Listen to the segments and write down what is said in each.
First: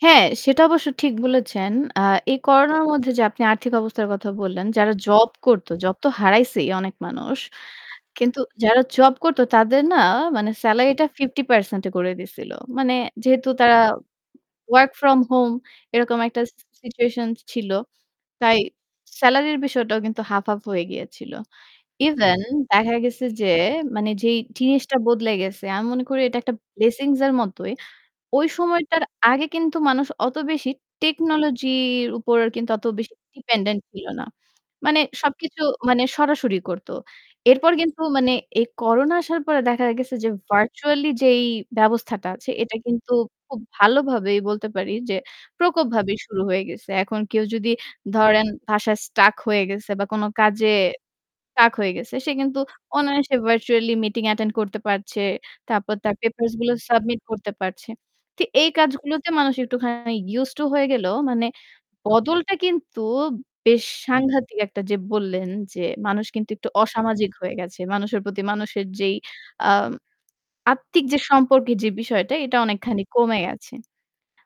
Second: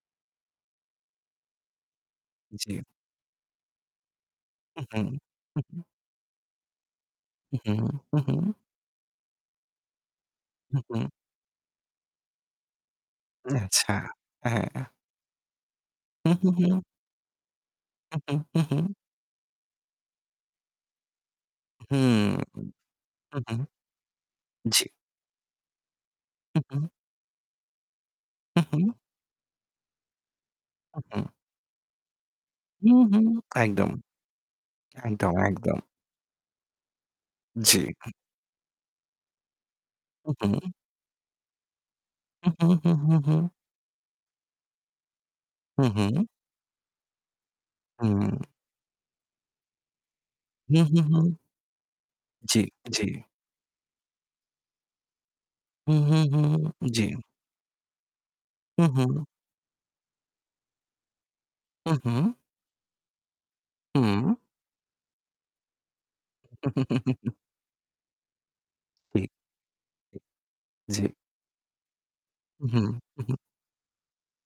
হ্যাঁ, সেটা অবশ্য ঠিক বলেছেন। আ এই করোনার জী। মধ্যে যে আপনি আর্থিক অবস্থার কথা বললেন, উ যারা হুম। জব হু, করতো, হু। জব তো হারাইছেই অনেক মানুষ। হু, কিন্তু হু। যারা জব করত তাদের না মানে হুম, হুম। সেলারিটা ৫০% করে দিয়েছিল। মানে যেহেতু তারা আচ্ছা, হ্যাঁ। ওয়ার্ক ফ্রম হোম এরকম হু, একটা হু, হু। সিচুয়েশন ছিল। হু, তাই হু, হু। সেলারির বিষয়টাও কিন্তু হাফ, হাফ হয়ে গিয়েছিল। হু, ইভেন দেখা গেছে হু, যে হু। মানে যেই জ্বি। জিনিসটা বদলে গেছে, আমি মনে করি এটা একটা হু, হু। ব্লেসিংস এর মতই। ওই হুম, হুম। সময়টার আগে কিন্তু মানুষ অত বেশি হু, হু। টেকনোলজির উপর কিন্তু অত হু, বেশি হু ডিপেন্ডেন্ট একদম। ছিল না। মানে একদম, সবকিছু একদম। মানে সরাসরি করত। এরপর জ্বী। কিন্তু মানে এই করোনা আসার পরে দেখা গেছে যে হু, হু। ভার্চুয়ালি যেই ব্যবস্থাটা আছে হুম, হুম, এটা হুম, কিন্তু হুম, হুম। খুব ভালোভাবেই বলতে পারি যে হু, প্রকোপভাবে হু। শুরু হয়ে গেছে। এখন কেউ যদি হুম। ধরেন ভাষায় স্ট্রাক হয়ে গেছে বা কোনো কাজে হু, হু, হু। স্টাক হয়ে গেছে। সে কিন্তু জ্বি, জ্বি। অনায়াসে ভার্চুয়াল মিটিং অ্যাটেন্ড করতে পারছে। তারপর হুঁ, তার হুঁ, পেপারস গুলো হুঁ, জ্বি। সাবমিট করতে পারছে। তো এই হু, হু। কাজগুলোতে মানুষ একটুখানি ইউস টু হয়ে গেলো। মানে উঁ হুঁ। বদলটা কিন্তু বেশ হুম। সাংঘাতিক একটা যে বললেন যে মানুষ কিন্তু একটু অসামাজিক হয়ে গেছে। মানুষের প্রতি মানুষের যেই ঠিক। আ আত্মিক জ্বী। যে সম্পর্কে যে বিষয়টা এটা হু, হু। অনেকখানি হু। কমে গেছে।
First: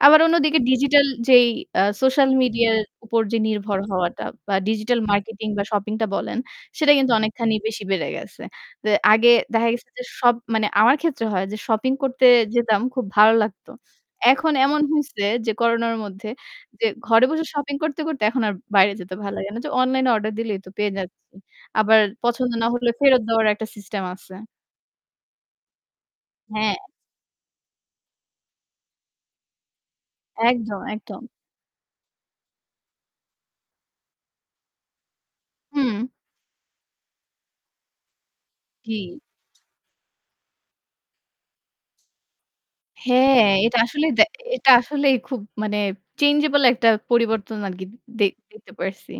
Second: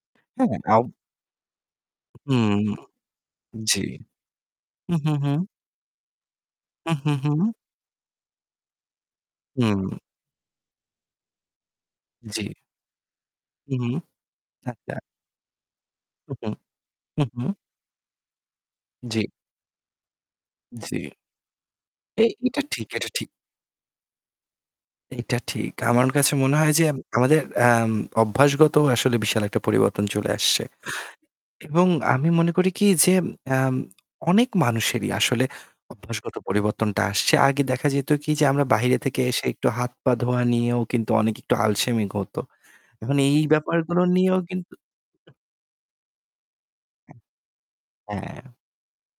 আবার হ্যাঁ, অন্যদিকে অব ডিজিটাল যেই আ সোশ্যাল হু, মিডিয়া এর উপর যে নির্ভর জ্বি। হওয়াটা বা হু, ডিজিটাল হু, হু। মার্কেটিং বা শপিং টা বলেন, সেটা হু, হু, কিন্তু হু। অনেকখানি বেশি বেড়ে গেছে। আগে দেখা গেছে হুম। যে সব মানে আমার ক্ষেত্রে হয় যে শপিং করতে জ্বি। যেতাম খুব ভালো লাগতো। হুম, এখন এমন আচ্ছা। হইছে যে করোনার মধ্যে, হু, হু, যে ঘরে হুম, বসে হুম। শপিং করতে, করতে, এখন আর বাইরে যেতে জ্বি। ভালো লাগে না যে অনলাইন এ অর্ডার দিলেই তো পেয়ে জ্বি। যাচ্ছি। আবার এ পছন্দ এটা না ঠিক হলে এটা ফেরত ঠিক। দেওয়ার একটা সিস্টেম আছে। এটা ঠিক। আমার কাছে মনে হয় হ্যাঁ। যে এম আমাদের অ্যাম অভ্যাসগত আসলে বিশাল একটা পরিবর্তন চলে আসছে। একদম, একদম। এবং আমি মনে করি কি যে অ্যাম অনেক মানুষেরই আসলে হুম। অভ্যাসগত পরিবর্তনটা আসছে। আগে দেখা যেত কি যে আমরা জি। বাইরে থেকে এসে একটু হাত, পা ধোয়া নিয়েও কিন্তু অনেক একটু আলসেমি হত। এখন এই হ্যাঁ, এটা ব্যাপারগুলো আসলেই দ্যা নিয়েও এটা কিন্তু আসলেই খুব মানে চেঞ্জেবল একটা পরিবর্তন আরকি দে হ্যাঁ। দেখতে পারছি।